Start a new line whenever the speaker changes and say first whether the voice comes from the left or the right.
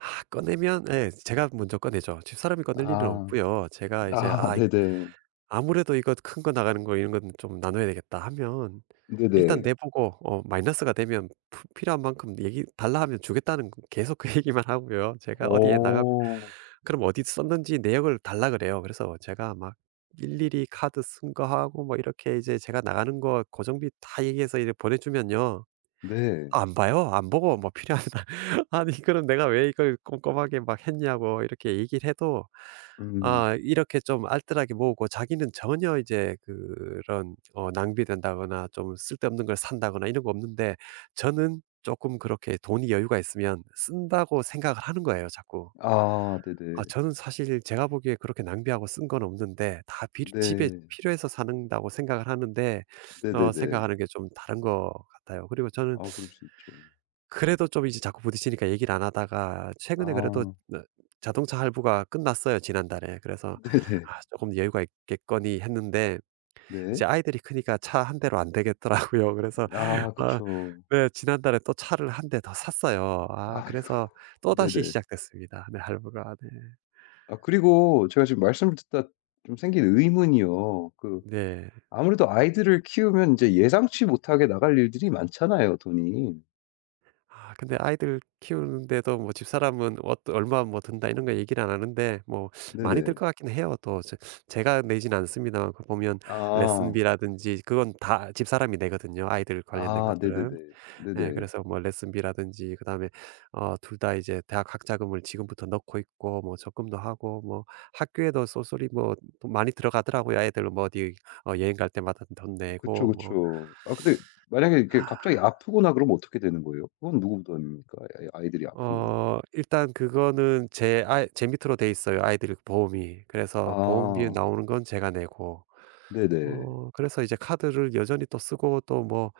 right: 꺼내면 예 제가 먼저 꺼내죠. 집사람이 꺼낼 일은
left: 아.
right: 없고요. 제가 이제
left: 아.
right: '아이
left: 네네.
right: 아무래도 이것 큰 거 나가는 거 이런 건 좀 나눠야 되겠다.' 하면 일단
left: 네네.
right: 내 보고 어 마이너스가 되면 푸 필요한 만큼 얘기 달라 하면 주겠다는 계속 그 얘기만 하고요. 제가 어디에 나가고
left: 어.
right: 그럼 어디 썼는지 내역을 달라 그래요. 그래서 제가 막 일일이 카드 쓴 거 하고 막 이렇게 이제 제가 나가는 거 고정비 다 얘기해서 이렇게 보내 주면요.
left: 네.
right: 안 봐요. 안 보고 막 필요하다 아니 그럼 내가 왜 이걸 꼼꼼하게 막 했냐고 이렇게 얘기를 해도
left: 음.
right: 아 이렇게 좀 알뜰하게 모으고 자기는 전혀 이제 그런 어 낭비된다거나 좀 쓸데없는 걸 산다거나 이런 거 없는데 저는 쪼끔 그렇게 돈이 여유가 있으면 쓴다고 생각을 하는 거예요 자꾸.
left: 아.
right: 아
left: 네네.
right: 저는 사실 제가 보기에 그렇게 낭비하고 쓴 건 없는데 다 빌 집에
left: 네.
right: 필요해서 산다고 생각을 하는데 어
left: 네네네.
right: 생각하는 게 좀 다른 것 같아요. 그리고 저는
left: 아 그럴 수 있죠.
right: 그래도 좀 이제 자꾸 부딪히니까 얘기를 안 하다가 최근에 그래도
left: 아.
right: 네 자동차 할부가 끝났어요 지난달에. 그래서
left: 네네.
right: '아 조금 여유가 있겠거니.' 했는데 이제
left: 네.
right: 아이들이 크니까 차 1 대로 안 되겠더라고요. 그래서
left: 아.
right: 어
left: 그쵸.
right: 예 지난달에 또 차를 1 대 더 샀어요. 아
left: 아이고.
right: 그래서 또 다시
left: 네네.
right: 시작됐습니다 네 할부가 네.
left: 아 그리고 제가 지금 말씀을 듣다 좀 생긴 의문이요. 그
right: 네.
left: 아무래도 아이들을 키우면 인제 예상치 못하게 나갈 일들이 많잖아요 돈이.
right: 아 근데 아이들 키우는데도 뭐 집사람은 어떤 "얼마 뭐 든다." 이런 거 얘기를 안 하는데 뭐 많이 들
left: 네네.
right: 것 같긴 해요. 또 제 제가 내지는 않습니다만 그 보면
left: 아.
right: 레슨비라든지 그건 다 집사람이 내거든요 아이들 관련된
left: 아. 네네네.
right: 것들은. 예
left: 네네.
right: 그래서 뭐 레슨비라든지 그다음에 어 2 다 이제 대학 학자금을 지금부터 넣고 있고 뭐 적금도 하고 뭐 학교에도 쏠쏠히 뭐 돈 많이 들어가더라고요. 아이들 뭐 어디 어 여행 갈 때마다 돈 내고
left: 그쵸,
right: 뭐
left: 그쵸. 아 근데 만약에 이렇게 갑자기 아프거나 그러면 어떻게 되는 거예요? 그건 누구 부담입니까? 그 아이 아이들이 아프면?
right: 어 일단 그거는 제 아이 제 밑으로 되어 있어요 아이들 보험이. 그래서 보험비에
left: 아.
right: 나오는 건 제가 내고.
left: 네네.
right: 어 그래서 이제 카드를 여전히 또 쓰고 또 뭐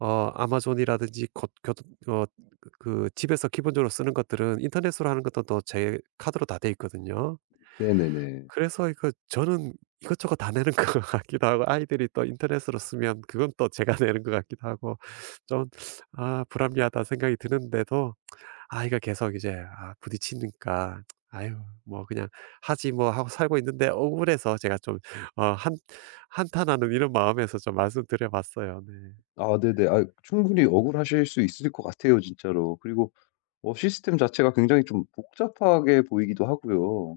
right: 어 아마존이라든지 곧 교 어 그 그 집에서 기본적으로 쓰는 것들은 인터넷으로 하는 것도 또 제 카드로 다 되어 있거든요.
left: 네네네.
right: 그래서 이거 저는 이것저것 다 내는 것 같기도 하고 아이들이 또 인터넷으로 쓰면 그건 또 제가 내는 것 같기도 하고 좀 '아 불합리하다.' 생각이 드는데도 아 이거 계속 이제 아 부딪히니까 '아유 뭐 그냥 하지 뭐.' 하고 살고 있는데 억울해서 제가 좀 어 한 한탄하는 이런 마음에서 좀 말씀 드려 봤어요 네.
left: 아 네네. 아유 충분히 억울하실 수 있을 것 같아요 진짜로. 그리고 뭐 시스템 자체가 굉장히 좀 복잡하게 보이기도 하고요.